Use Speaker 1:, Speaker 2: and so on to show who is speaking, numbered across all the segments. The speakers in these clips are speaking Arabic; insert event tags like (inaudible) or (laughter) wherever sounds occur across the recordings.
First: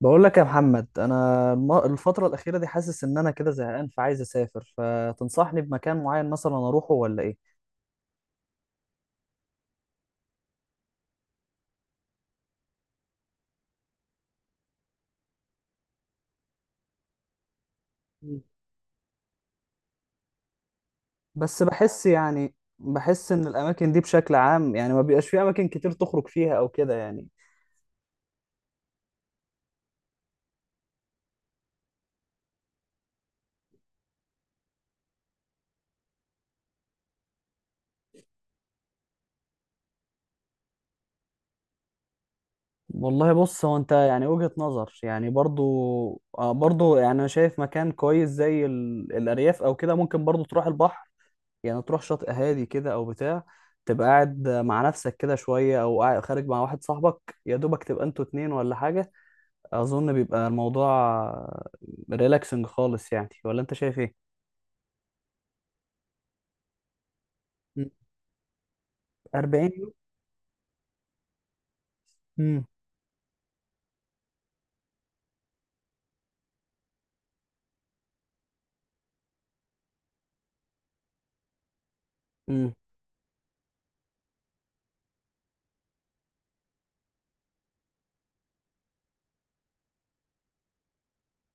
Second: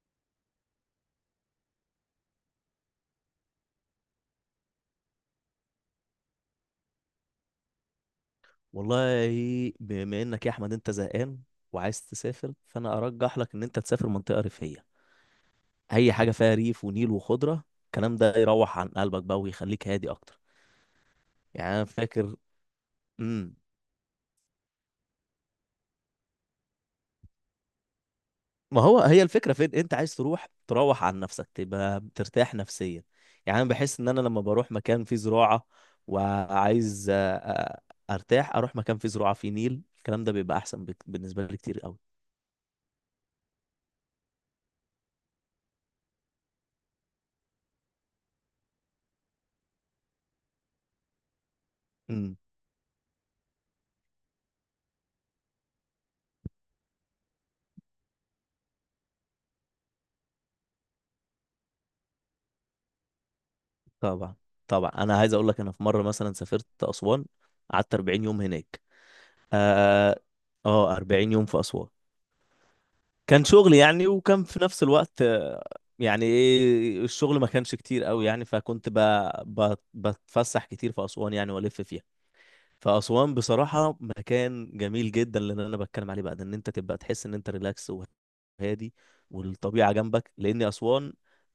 Speaker 1: بقول لك يا محمد، انا الفتره الاخيره دي حاسس ان انا كده زهقان فعايز اسافر، فتنصحني بمكان معين مثلا اروحه ولا ايه؟
Speaker 2: والله، بما انك يا احمد انت زهقان وعايز تسافر، فانا ارجح لك ان انت تسافر منطقه ريفيه، اي حاجه فيها ريف ونيل وخضره، الكلام ده
Speaker 1: مم.
Speaker 2: يروح عن قلبك بقى ويخليك هادي اكتر.
Speaker 1: بس
Speaker 2: يعني انا
Speaker 1: بحس
Speaker 2: فاكر،
Speaker 1: يعني بحس ان
Speaker 2: امم
Speaker 1: الاماكن دي بشكل عام يعني ما بيبقاش في اماكن كتير تخرج فيها او كده يعني.
Speaker 2: ما هو هي الفكره، فين انت عايز تروح؟ تروح عن نفسك تبقى ترتاح نفسيا. يعني انا بحس ان انا لما بروح مكان فيه زراعه وعايز ارتاح، اروح مكان فيه زراعه فيه نيل، الكلام ده بيبقى احسن بالنسبه لي كتير قوي.
Speaker 1: والله بص، هو انت يعني وجهة نظر يعني برضو. برضو يعني انا شايف مكان كويس زي الارياف او كده. ممكن برضو تروح البحر، يعني تروح شاطئ هادي كده او بتاع، تبقى قاعد مع نفسك كده شوية او خارج مع واحد صاحبك يا دوبك تبقى انتوا اتنين ولا حاجة. اظن بيبقى الموضوع ريلاكسنج خالص يعني، ولا انت شايف ايه؟
Speaker 2: طبعا، طبعا، انا عايز اقول لك، انا في مره مثلا سافرت اسوان،
Speaker 1: مم.
Speaker 2: قعدت 40 يوم هناك.
Speaker 1: 40 يوم.
Speaker 2: اه. 40 يوم في اسوان،
Speaker 1: مم.
Speaker 2: كان شغل يعني، وكان في نفس الوقت يعني ايه، الشغل ما كانش كتير قوي يعني، فكنت بتفسح كتير في اسوان يعني والف فيها.
Speaker 1: امم
Speaker 2: فاسوان بصراحه مكان جميل جدا، اللي انا بتكلم عليه بقى ده ان انت تبقى تحس ان انت ريلاكس وهادي، والطبيعه جنبك، لان اسوان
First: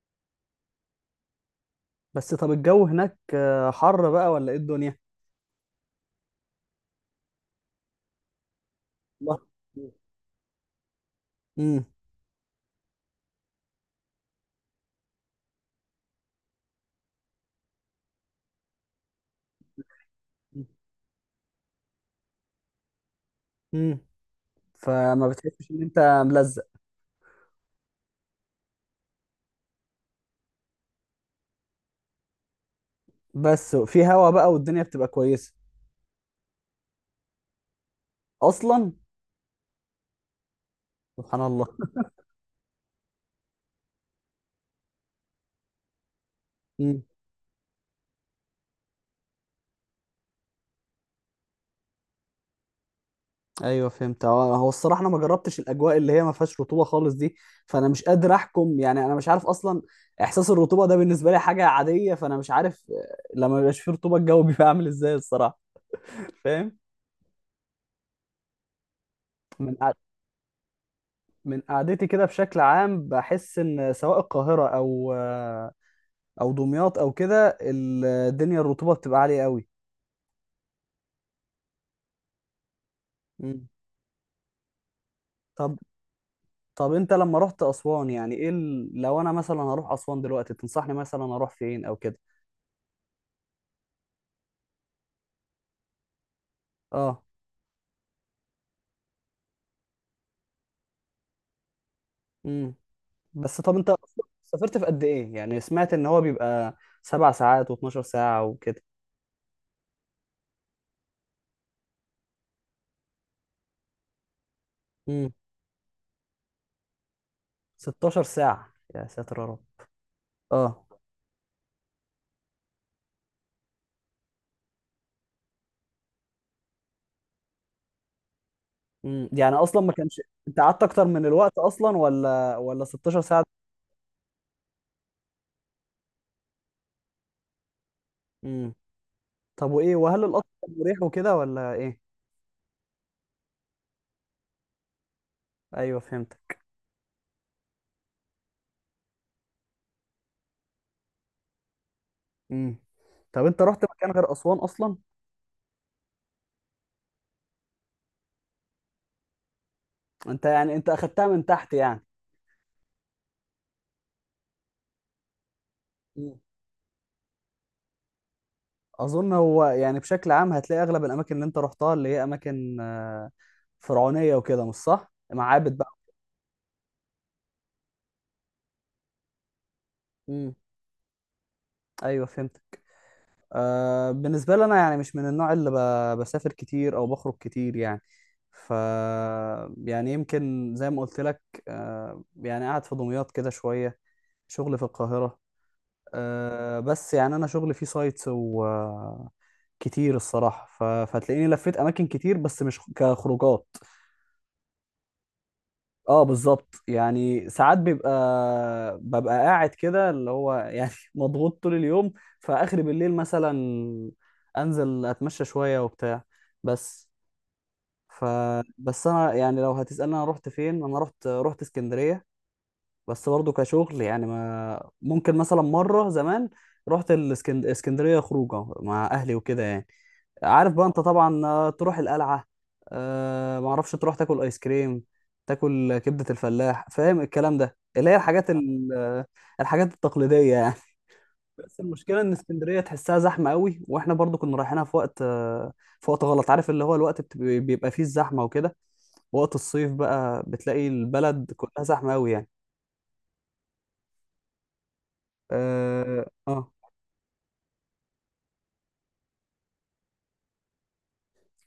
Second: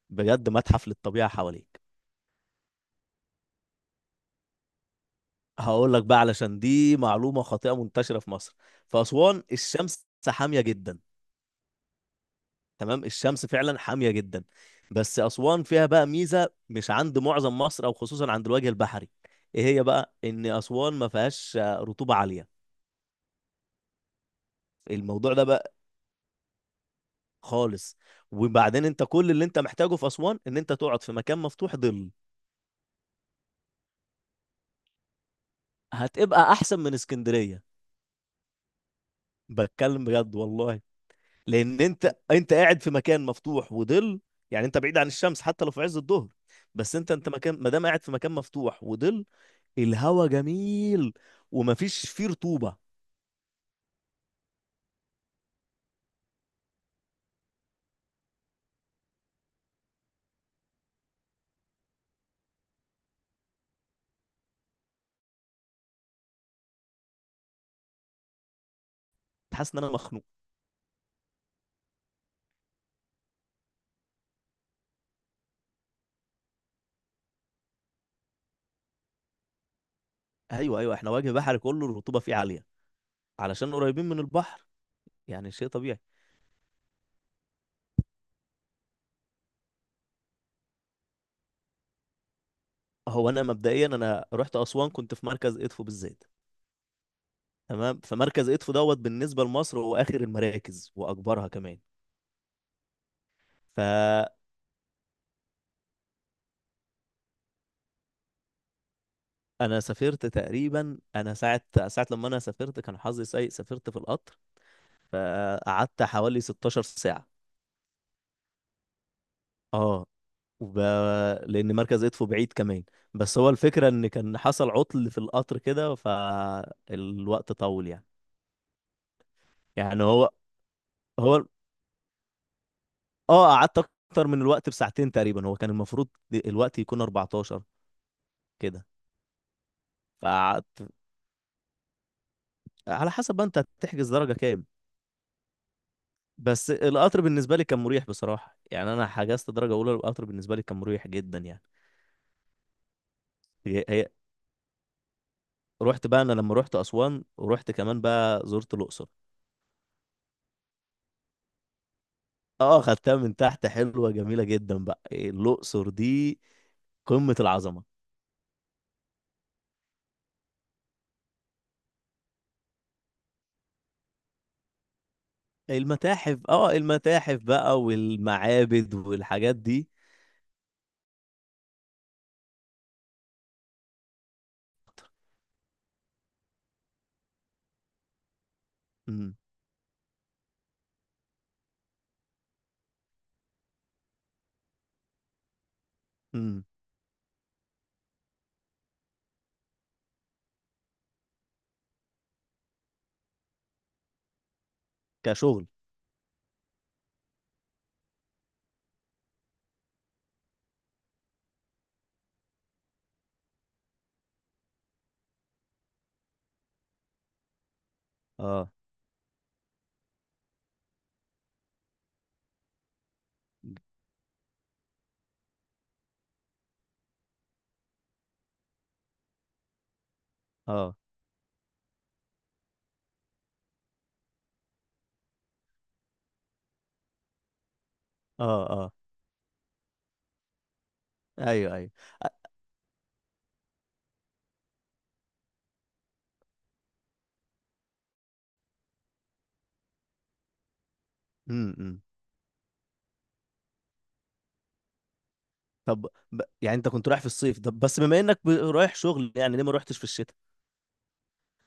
Speaker 2: بجد متحف للطبيعه حواليك.
Speaker 1: بس طب الجو هناك حر بقى ولا ايه الدنيا؟
Speaker 2: هقول لك بقى، علشان دي معلومة خاطئة منتشرة في مصر، في
Speaker 1: الله.
Speaker 2: أسوان الشمس حامية جدا.
Speaker 1: امم
Speaker 2: تمام، الشمس فعلا حامية جدا، بس أسوان فيها بقى ميزة مش عند معظم مصر أو خصوصا عند الوجه البحري. إيه هي بقى؟ إن
Speaker 1: مم.
Speaker 2: أسوان ما فيهاش رطوبة عالية.
Speaker 1: امم فما
Speaker 2: الموضوع ده
Speaker 1: بتحسش
Speaker 2: بقى
Speaker 1: ان انت ملزق.
Speaker 2: خالص. وبعدين أنت كل اللي أنت محتاجه في أسوان إن أنت تقعد في مكان مفتوح ظل.
Speaker 1: بس في هوا بقى والدنيا بتبقى كويسة
Speaker 2: هتبقى أحسن من اسكندرية،
Speaker 1: اصلا.
Speaker 2: بتكلم بجد والله.
Speaker 1: سبحان الله.
Speaker 2: لان انت قاعد في مكان مفتوح وظل، يعني انت بعيد عن الشمس حتى لو في عز الظهر، بس انت
Speaker 1: (laughs)
Speaker 2: انت مكان، ما دام قاعد في مكان مفتوح وظل. الهوا جميل، ومفيش فيه رطوبه،
Speaker 1: ايوه فهمت. هو الصراحه انا ما جربتش الاجواء اللي هي ما فيهاش رطوبه خالص دي، فانا مش قادر احكم يعني. انا مش عارف اصلا احساس الرطوبه ده، بالنسبه لي حاجه عاديه، فانا مش عارف لما بيبقاش فيه رطوبه الجو (laughs) بيبقى عامل ازاي الصراحه. فاهم؟ من
Speaker 2: حاسس ان
Speaker 1: قع-
Speaker 2: انا مخنوق.
Speaker 1: من قعدتي كده بشكل عام بحس ان سواء القاهره او دمياط او كده، الدنيا الرطوبه بتبقى عاليه قوي.
Speaker 2: ايوه، ايوه، احنا وجه بحري كله الرطوبه فيه عاليه
Speaker 1: مم.
Speaker 2: علشان قريبين من البحر، يعني شيء
Speaker 1: طب
Speaker 2: طبيعي.
Speaker 1: طب انت لما رحت اسوان يعني ايه لو انا مثلا هروح اسوان دلوقتي تنصحني مثلا اروح فين او كده؟
Speaker 2: هو انا مبدئيا انا رحت اسوان، كنت في مركز ادفو بالذات.
Speaker 1: اه.
Speaker 2: تمام، فمركز ادفو دوت بالنسبه لمصر هو اخر المراكز واكبرها كمان.
Speaker 1: امم بس طب
Speaker 2: ف
Speaker 1: انت اصلا سافرت في قد ايه؟ يعني سمعت ان هو بيبقى 7 ساعات و12 ساعة وكده.
Speaker 2: انا سافرت تقريبا، انا ساعه، لما انا سافرت كان حظي سيء، سافرت في القطر،
Speaker 1: امم
Speaker 2: فقعدت حوالي 16 ساعه.
Speaker 1: 16 ساعة؟ يا ساتر يا رب.
Speaker 2: اه. وب...
Speaker 1: اه.
Speaker 2: لان مركز ادفو بعيد كمان، بس هو الفكره ان كان حصل عطل في القطر كده، فالوقت طول يعني.
Speaker 1: يعني اصلا ما
Speaker 2: يعني،
Speaker 1: كانش
Speaker 2: هو
Speaker 1: انت قعدت اكتر من
Speaker 2: هو
Speaker 1: الوقت اصلا ولا 16 ساعة؟
Speaker 2: اه، قعدت اكتر من الوقت بساعتين تقريبا، هو كان المفروض الوقت يكون 14
Speaker 1: امم
Speaker 2: كده.
Speaker 1: طب وايه، وهل القطر كان
Speaker 2: فقعدت،
Speaker 1: مريح وكده ولا ايه؟
Speaker 2: على حسب بقى انت هتحجز درجه كام.
Speaker 1: ايوه فهمتك.
Speaker 2: بس القطر بالنسبه لي كان مريح بصراحه يعني، انا حجزت درجه اولى، القطر بالنسبه لي كان مريح جدا يعني.
Speaker 1: امم طب انت رحت
Speaker 2: هي
Speaker 1: مكان غير اسوان اصلا؟
Speaker 2: رحت بقى، انا لما رحت اسوان ورحت كمان بقى زرت الاقصر.
Speaker 1: انت اخدتها من تحت يعني.
Speaker 2: اه، خدتها من تحت، حلوه جميله جدا بقى الاقصر
Speaker 1: مم.
Speaker 2: دي، قمه العظمه.
Speaker 1: اظن هو يعني بشكل عام هتلاقي اغلب الاماكن اللي انت رحتها اللي هي اماكن فرعونية وكده، مش صح؟ معابد.
Speaker 2: المتاحف بقى والمعابد والحاجات دي.
Speaker 1: امم ايوه فهمتك. بالنسبه لي انا يعني مش من النوع اللي بسافر كتير او بخرج كتير يعني. ف
Speaker 2: امم،
Speaker 1: يعني يمكن زي ما قلت لك، يعني قاعد في دمياط كده شويه، شغلي في القاهره.
Speaker 2: امم،
Speaker 1: بس يعني انا شغلي فيه سايتس كتير الصراحه فتلاقيني لفيت اماكن كتير بس مش كخروجات.
Speaker 2: كشغل،
Speaker 1: اه بالظبط، يعني ساعات ببقى قاعد كده اللي هو يعني (laughs) مضغوط طول اليوم، فاخر بالليل مثلا انزل اتمشى شويه وبتاع. بس ف
Speaker 2: اه،
Speaker 1: بس انا يعني لو هتسالني انا رحت فين، انا رحت اسكندريه، بس برضه كشغل يعني. ما ممكن مثلا مرة زمان رحت الاسكندرية خروجة مع أهلي وكده يعني. عارف بقى
Speaker 2: اه،
Speaker 1: أنت طبعا، تروح القلعة، ما اعرفش، تروح تاكل آيس كريم، تاكل كبدة الفلاح، فاهم الكلام ده اللي هي الحاجات
Speaker 2: اه، اه،
Speaker 1: الحاجات التقليدية يعني. (laughs)
Speaker 2: ايوه،
Speaker 1: بس
Speaker 2: ايوه،
Speaker 1: المشكلة إن اسكندرية تحسها زحمة قوي، وإحنا برضو كنا رايحينها في وقت غلط. عارف اللي هو الوقت بيبقى فيه الزحمة وكده، وقت الصيف بقى بتلاقي البلد كلها
Speaker 2: امم.
Speaker 1: زحمة قوي يعني.
Speaker 2: طب،
Speaker 1: اه آه.
Speaker 2: يعني انت كنت رايح في الصيف، طب بس بما انك رايح شغل يعني، ليه ما روحتش في الشتاء؟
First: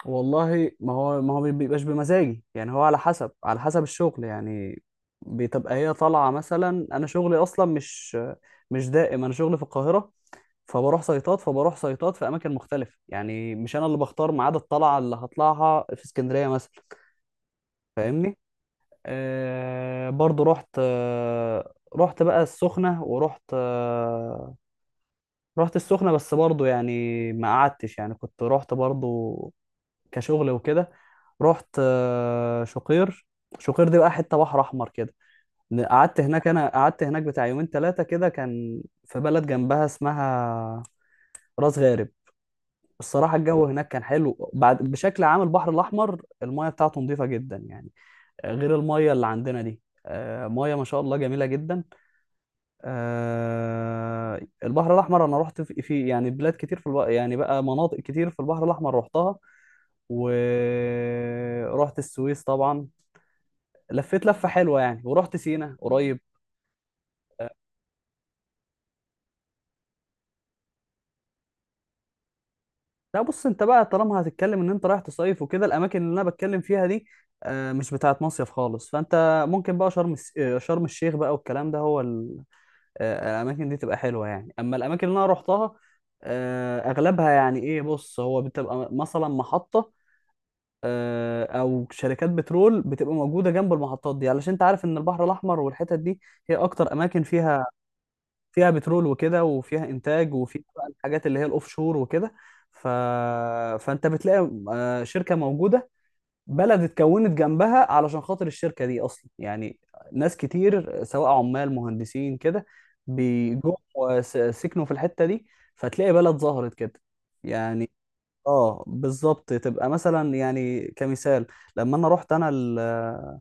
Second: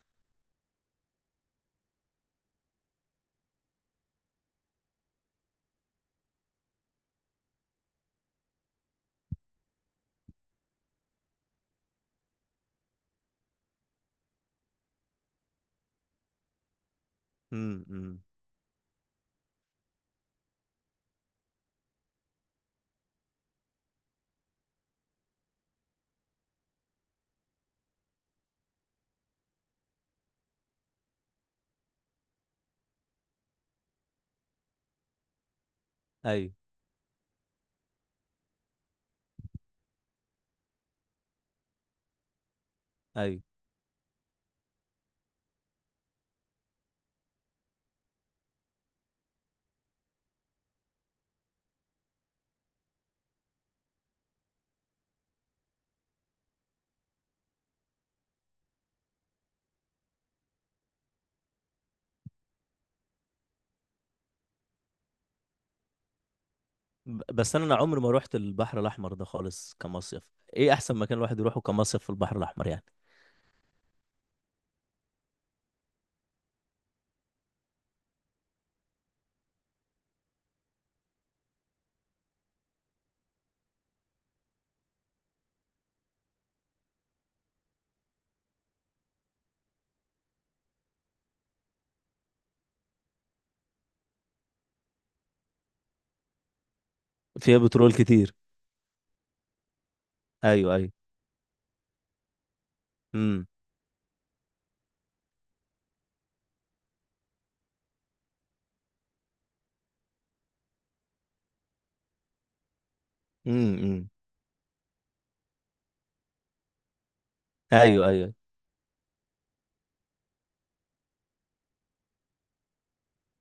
Speaker 1: والله ما هو ما بيبقاش بمزاجي يعني. هو على حسب الشغل يعني، بتبقى هي طالعه. مثلا انا شغلي اصلا مش دائم، انا شغلي في القاهره، فبروح سيطات في اماكن مختلفه يعني. مش انا اللي بختار ميعاد الطلعه اللي هطلعها في اسكندريه مثلا،
Speaker 2: امم، امم،
Speaker 1: فاهمني؟ برضو رحت بقى السخنه، ورحت آه رحت السخنه، بس برضو يعني ما قعدتش يعني، كنت رحت برضو كشغل وكده. رحت شقير، شقير دي بقى حته بحر احمر كده. قعدت هناك
Speaker 2: ايوه،
Speaker 1: انا قعدت هناك بتاع يومين ثلاثه كده. كان في بلد جنبها اسمها راس غارب. الصراحه
Speaker 2: ايوه،
Speaker 1: الجو هناك كان حلو. بعد بشكل عام البحر الاحمر المايه بتاعته نظيفه جدا يعني، غير المايه اللي عندنا دي. مايه ما شاء الله جميله جدا. البحر الأحمر أنا رحت يعني بلاد كتير في البحر، يعني بقى مناطق كتير في البحر الأحمر رحتها، ورحت السويس طبعا، لفيت لفة حلوة يعني، ورحت سينا قريب.
Speaker 2: بس انا عمري ما روحت البحر الاحمر ده خالص كمصيف. ايه احسن مكان الواحد يروحه كمصيف في البحر الاحمر يعني؟
Speaker 1: لا بص، انت بقى طالما هتتكلم ان انت رايح تصيف وكده، الاماكن اللي انا بتكلم فيها دي مش بتاعت مصيف خالص. فانت ممكن بقى شرم الس- آه، شرم الشيخ بقى والكلام ده، هو ال- آه، الاماكن دي تبقى حلوه يعني. اما الاماكن اللي انا روحتها اغلبها يعني ايه، بص هو بتبقى مثلا محطه او شركات بترول، بتبقى موجوده جنب المحطات دي. علشان انت عارف ان البحر الاحمر والحتت دي هي اكتر اماكن
Speaker 2: فيها
Speaker 1: فيها
Speaker 2: بترول كتير.
Speaker 1: فيها بترول وكده، وفيها انتاج، وفيها
Speaker 2: ايوه،
Speaker 1: بقى
Speaker 2: ايوه،
Speaker 1: الحاجات اللي هي الاوف شور وكده. ف...
Speaker 2: امم،
Speaker 1: فانت بتلاقي شركه موجوده، بلد اتكونت جنبها علشان خاطر الشركه دي اصلا يعني. ناس كتير سواء عمال، مهندسين كده، بيجوا
Speaker 2: امم، أمم.
Speaker 1: سكنوا في الحته دي، فتلاقي بلد ظهرت كده يعني.
Speaker 2: ايوه، ايوه،
Speaker 1: اه بالظبط، تبقى مثلا يعني كمثال لما انا رحت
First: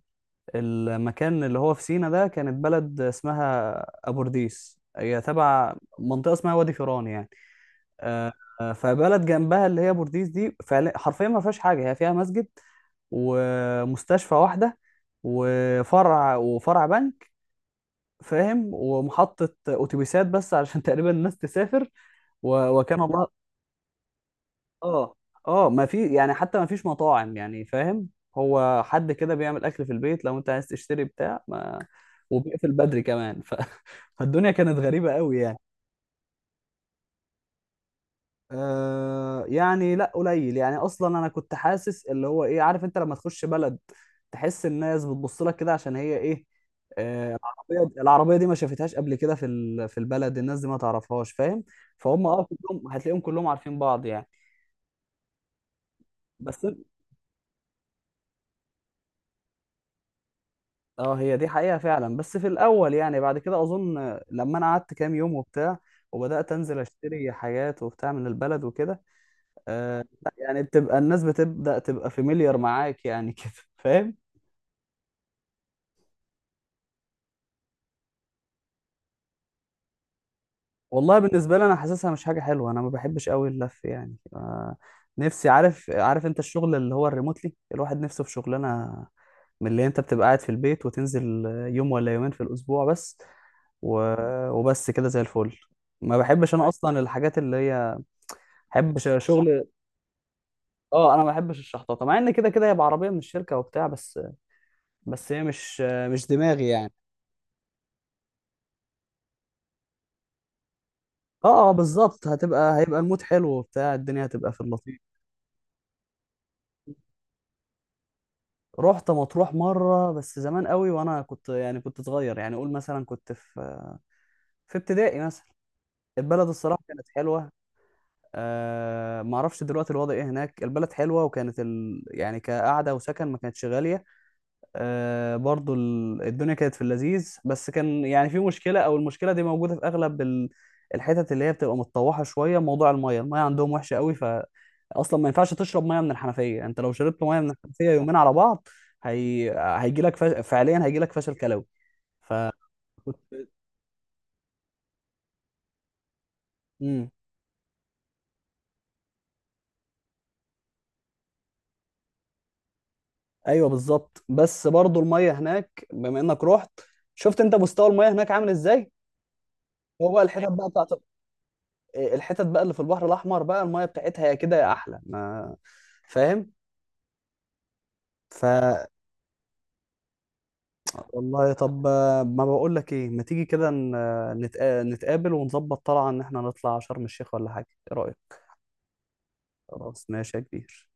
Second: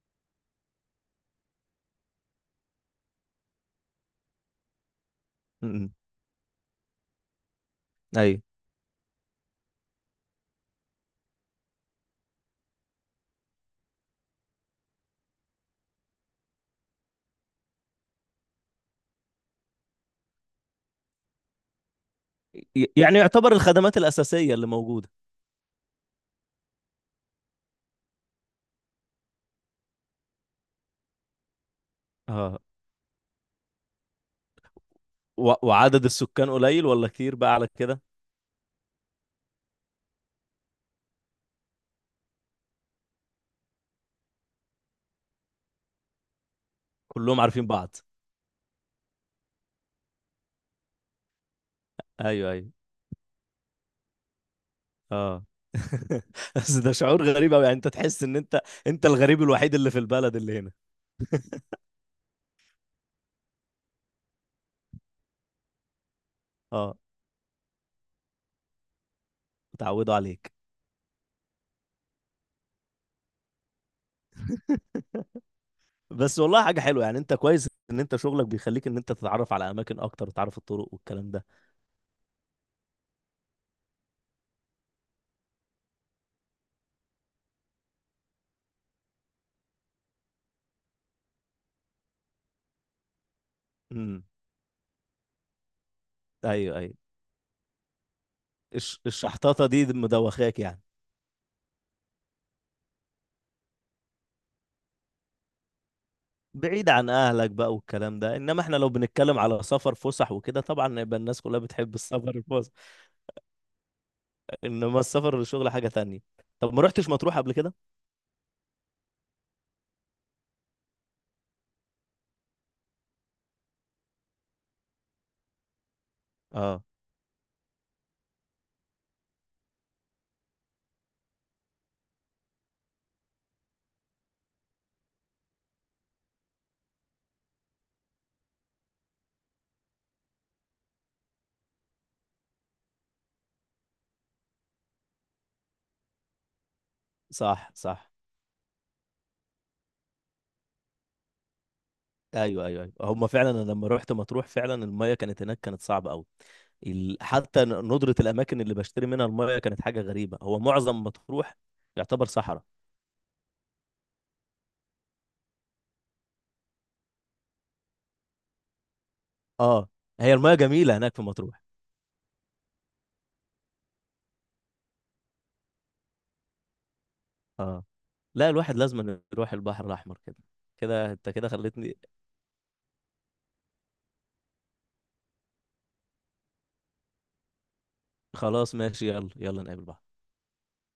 Speaker 1: المكان اللي هو في سينا ده كانت بلد اسمها ابورديس، هي تبع
Speaker 2: امم،
Speaker 1: منطقه اسمها وادي فيران يعني. آه،
Speaker 2: ايوه.
Speaker 1: فبلد جنبها اللي هي بورديس دي، فعلا حرفيا ما فيهاش حاجه، هي فيها مسجد ومستشفى واحده، وفرع بنك، فاهم، ومحطه اتوبيسات بس عشان (laughs) تقريبا الناس تسافر، وكان
Speaker 2: يعني
Speaker 1: الله.
Speaker 2: يعتبر الخدمات الاساسيه اللي موجوده،
Speaker 1: اه اه، ما في يعني، حتى ما فيش مطاعم يعني، فاهم؟ هو حد كده بيعمل اكل في البيت. لو انت عايز تشتري بتاع ما،
Speaker 2: اه،
Speaker 1: وبيقفل بدري كمان. (laughs) فالدنيا كانت غريبة قوي يعني.
Speaker 2: وعدد السكان قليل ولا كتير بقى على كده؟
Speaker 1: يعني لا قليل يعني. اصلا انا كنت حاسس اللي هو ايه، عارف انت لما تخش بلد تحس الناس بتبص لك كده عشان هي ايه؟ آه
Speaker 2: كلهم عارفين بعض.
Speaker 1: العربية دي ما شافتهاش قبل كده في في البلد، الناس دي ما تعرفهاش فاهم، فهم. اه
Speaker 2: ايوه، ايوه،
Speaker 1: كلهم هتلاقيهم كلهم عارفين بعض يعني.
Speaker 2: اه. (laughs)
Speaker 1: بس
Speaker 2: بس ده شعور غريب قوي يعني، انت تحس ان انت الغريب الوحيد اللي في البلد اللي هنا.
Speaker 1: اه، هي دي حقيقة فعلا، بس في الأول يعني. بعد كده أظن لما أنا قعدت كام يوم وبتاع، وبدأت أنزل
Speaker 2: اه،
Speaker 1: أشتري حاجات وبتاع من البلد وكده،
Speaker 2: اتعودوا
Speaker 1: لا،
Speaker 2: عليك.
Speaker 1: يعني بتبقى الناس بتبدأ تبقى فاميليار معاك يعني، (laughs) كده فاهم.
Speaker 2: (laughs) بس والله حاجة حلوة يعني، انت كويس ان انت شغلك بيخليك ان انت تتعرف على اماكن اكتر، وتعرف الطرق
Speaker 1: والله
Speaker 2: والكلام ده.
Speaker 1: بالنسبه لي انا حاسسها مش حاجه حلوه، انا ما بحبش قوي اللف يعني. نفسي، عارف انت الشغل اللي هو الريموتلي، الواحد نفسه في شغلانه من اللي انت بتبقى قاعد في البيت وتنزل يوم ولا يومين في الاسبوع بس، و...
Speaker 2: امم،
Speaker 1: وبس كده زي الفل. ما بحبش انا
Speaker 2: ايوه، ايوه،
Speaker 1: اصلا الحاجات اللي هي، بحب شغل.
Speaker 2: الشحطاطة دي مدوخاك يعني؟
Speaker 1: اه انا ما بحبش الشحطاطه، مع ان كده كده هي بعربيه من الشركه وبتاع، بس هي مش دماغي
Speaker 2: بعيد
Speaker 1: يعني.
Speaker 2: عن اهلك بقى والكلام ده. انما احنا لو بنتكلم على سفر فسح وكده، طبعا يبقى الناس كلها
Speaker 1: اه اه
Speaker 2: بتحب
Speaker 1: بالظبط،
Speaker 2: السفر (laughs) الفسح،
Speaker 1: هيبقى المود حلو وبتاع، الدنيا هتبقى في
Speaker 2: انما
Speaker 1: اللطيف.
Speaker 2: السفر للشغل حاجة تانية. طب، ما رحتش مطروح قبل كده؟
Speaker 1: رحت مطروح مرة بس زمان قوي، وانا كنت صغير يعني، اقول مثلا كنت في ابتدائي مثلا. البلد الصراحة
Speaker 2: اه.
Speaker 1: كانت حلوة. أه ما اعرفش دلوقتي الوضع ايه هناك، البلد حلوة وكانت يعني كقعدة وسكن ما كانتش غالية. برضو الدنيا كانت في اللذيذ، بس كان يعني في مشكلة، او المشكلة دي موجودة في اغلب الحتت اللي هي بتبقى متطوحة شوية، موضوع المية عندهم وحشة قوي، اصلا ما ينفعش تشرب مية من الحنفية. انت لو شربت مية من
Speaker 2: صح،
Speaker 1: الحنفية
Speaker 2: صح،
Speaker 1: يومين على بعض، هي... هيجي لك فشل كلوي. ف (laughs)
Speaker 2: ايوه، ايوه، ايوه، هم فعلا، انا لما رحت مطروح فعلا المايه كانت هناك كانت صعبه قوي.
Speaker 1: امم.
Speaker 2: حتى ندره الاماكن اللي بشتري منها المايه كانت حاجه غريبه، هو معظم مطروح يعتبر صحراء.
Speaker 1: ايوه بالظبط. بس برضو المية هناك بما انك رحت، شفت انت مستوى المية هناك عامل ازاي،
Speaker 2: اه،
Speaker 1: هو بقى
Speaker 2: هي
Speaker 1: الحتت
Speaker 2: المايه
Speaker 1: بقى بتاعت،
Speaker 2: جميله هناك في مطروح.
Speaker 1: إيه، الحتت بقى اللي في البحر الاحمر بقى المايه بتاعتها يا كده يا احلى ما، فاهم.
Speaker 2: اه
Speaker 1: ف
Speaker 2: لا، الواحد لازم أن يروح البحر الاحمر كده، كده انت كده
Speaker 1: والله طب،
Speaker 2: خلتني.
Speaker 1: ما بقول لك ايه، ما تيجي كده نتقابل ونظبط طلعه ان احنا نطلع شرم الشيخ ولا حاجه؟ ايه رايك؟
Speaker 2: خلاص ماشي، يلا يلا نقابل بعض.
Speaker 1: خلاص ماشي يا كبير.